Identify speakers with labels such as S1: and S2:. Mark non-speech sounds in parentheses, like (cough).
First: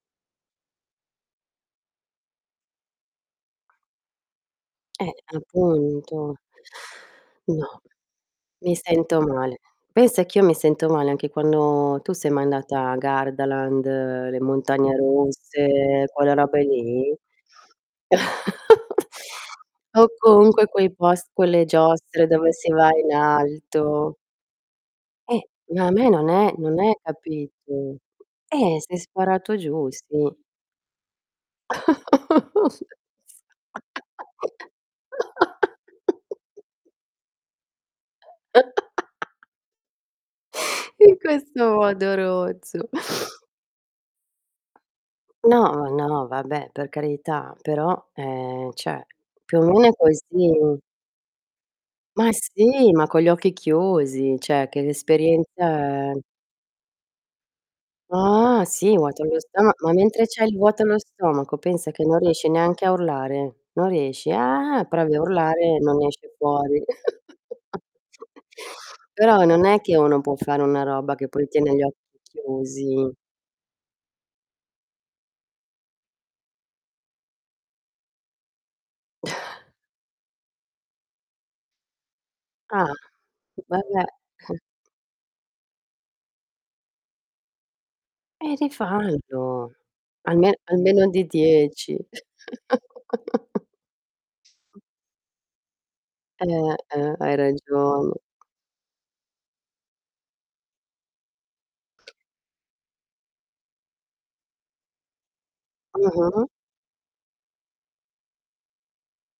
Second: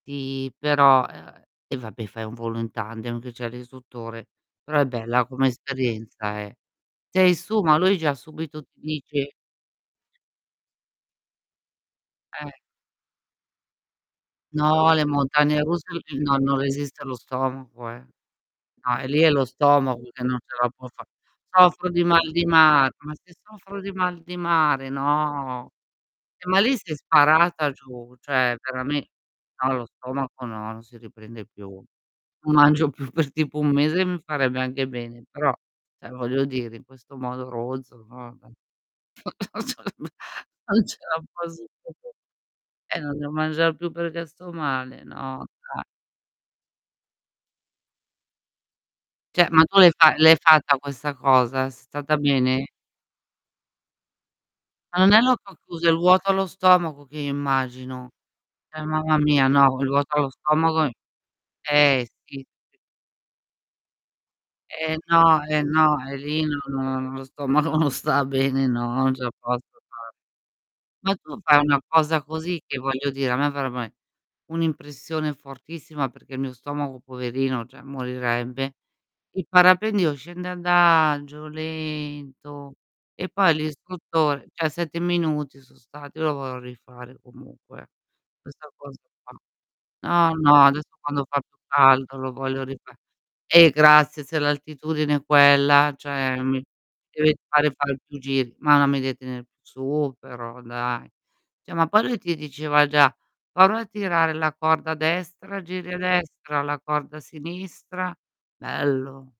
S1: Ti però ehm, e vabbè, fai un volo in tandem che c'è l'istruttore, però è
S2: Eh,
S1: bella come
S2: appunto.
S1: esperienza, eh. Sei su, ma
S2: No,
S1: lui già subito
S2: mi
S1: ti
S2: sento
S1: dice
S2: male. Pensa che io mi sento male anche quando tu sei mai
S1: Eh.
S2: andata a Gardaland, le
S1: No,
S2: montagne
S1: le montagne russe
S2: russe,
S1: eh
S2: quella
S1: no, non
S2: robe
S1: resiste lo
S2: lì?
S1: stomaco, eh. No,
S2: (chuckles)
S1: e lì è lo stomaco
S2: O
S1: che non ce
S2: comunque
S1: la può
S2: quei
S1: fa
S2: pos quelle
S1: soffro di
S2: giostre
S1: mal di
S2: dove si va
S1: mar ma
S2: in
S1: se soffro di
S2: alto.
S1: mal di mare,
S2: Eh,
S1: no.
S2: ma a me non
S1: Eh,
S2: è
S1: ma lì
S2: non
S1: sei
S2: è
S1: sparata
S2: capito?
S1: giù, cioè
S2: Eh, sei
S1: verame
S2: sparato
S1: no, lo
S2: giù, sì.
S1: stomaco no, non si riprende più. Non mangio più, per tipo 1 mese mi farebbe anche bene, però, cioè voglio dire, in
S2: (laughs)
S1: questo modo rozzo, no vabbè
S2: (laughs)
S1: (chuckles) (unintelligible) non ce
S2: In
S1: la posso
S2: questo
S1: (unintelligible)
S2: modo rozzo.
S1: eh, non devo mangiar più perché sto male, no,
S2: No,
S1: da
S2: ma no, vabbè, per carità, però, ehm, cioè,
S1: Cioè,
S2: più o
S1: ma tu
S2: meno
S1: l'hai
S2: è
S1: fa
S2: così.
S1: l'hai fatta questa cosa? Sei stata
S2: Ma
S1: bene?
S2: sì, ma con gli occhi chiusi, cioè che
S1: Ma non è l'occhio chiuso, è il
S2: l'esperienza è
S1: vuoto allo stomaco che io immagino.
S2: Ah
S1: Cioè,
S2: sì,
S1: mamma
S2: vuoto allo
S1: mia,
S2: stoma
S1: no, quel
S2: ma
S1: vuoto
S2: mentre
S1: allo
S2: c'hai il
S1: stomaco
S2: vuoto
S1: i
S2: allo stomaco pensa che
S1: eh
S2: non
S1: sì
S2: riesci
S1: (unintelligible)
S2: neanche a urlare, non riesci. "Ah".
S1: Eh
S2: provi a
S1: no, eh
S2: urlare,
S1: no,
S2: non
S1: e
S2: esce
S1: lì no,
S2: fuori.
S1: no lo stomaco
S2: (chuckles)
S1: non sta bene, no, non ce la
S2: Però
S1: posso
S2: non è che
S1: fare.
S2: uno può fare una
S1: Ma
S2: roba che
S1: tu
S2: poi
S1: fai
S2: tiene
S1: una
S2: gli occhi
S1: cosa così, che voglio
S2: chiusi.
S1: dire, a me farebbe ae un'impressione fortissima perché il mio stomaco, poverino, cioè morirebbe. Il
S2: (chuckles)
S1: parapendio scende adagio, lento,
S2: Ah,
S1: e poi
S2: vabbè.
S1: l'istruttore
S2: (chuckles)
S1: cioè 7 minuti so' stati, io lo vorrò rifare comunque,
S2: E
S1: questa cosa qua.
S2: rifallo,
S1: No,
S2: alme
S1: no, adesso
S2: almeno di
S1: quando fa più
S2: 10.
S1: caldo lo voglio rifa eh grazie, se
S2: (chuckles)
S1: l'altitudine è quella, cioè mi
S2: Eh, eh,
S1: devi
S2: hai
S1: fare far
S2: ragione.
S1: più giri, ma non mi devi tenere su, però dai. Cioè ma poi lui ti diceva già: "Prova a tirare la corda a destra, giri a
S2: Mh-mh.
S1: destra, la corda sinistra" bello.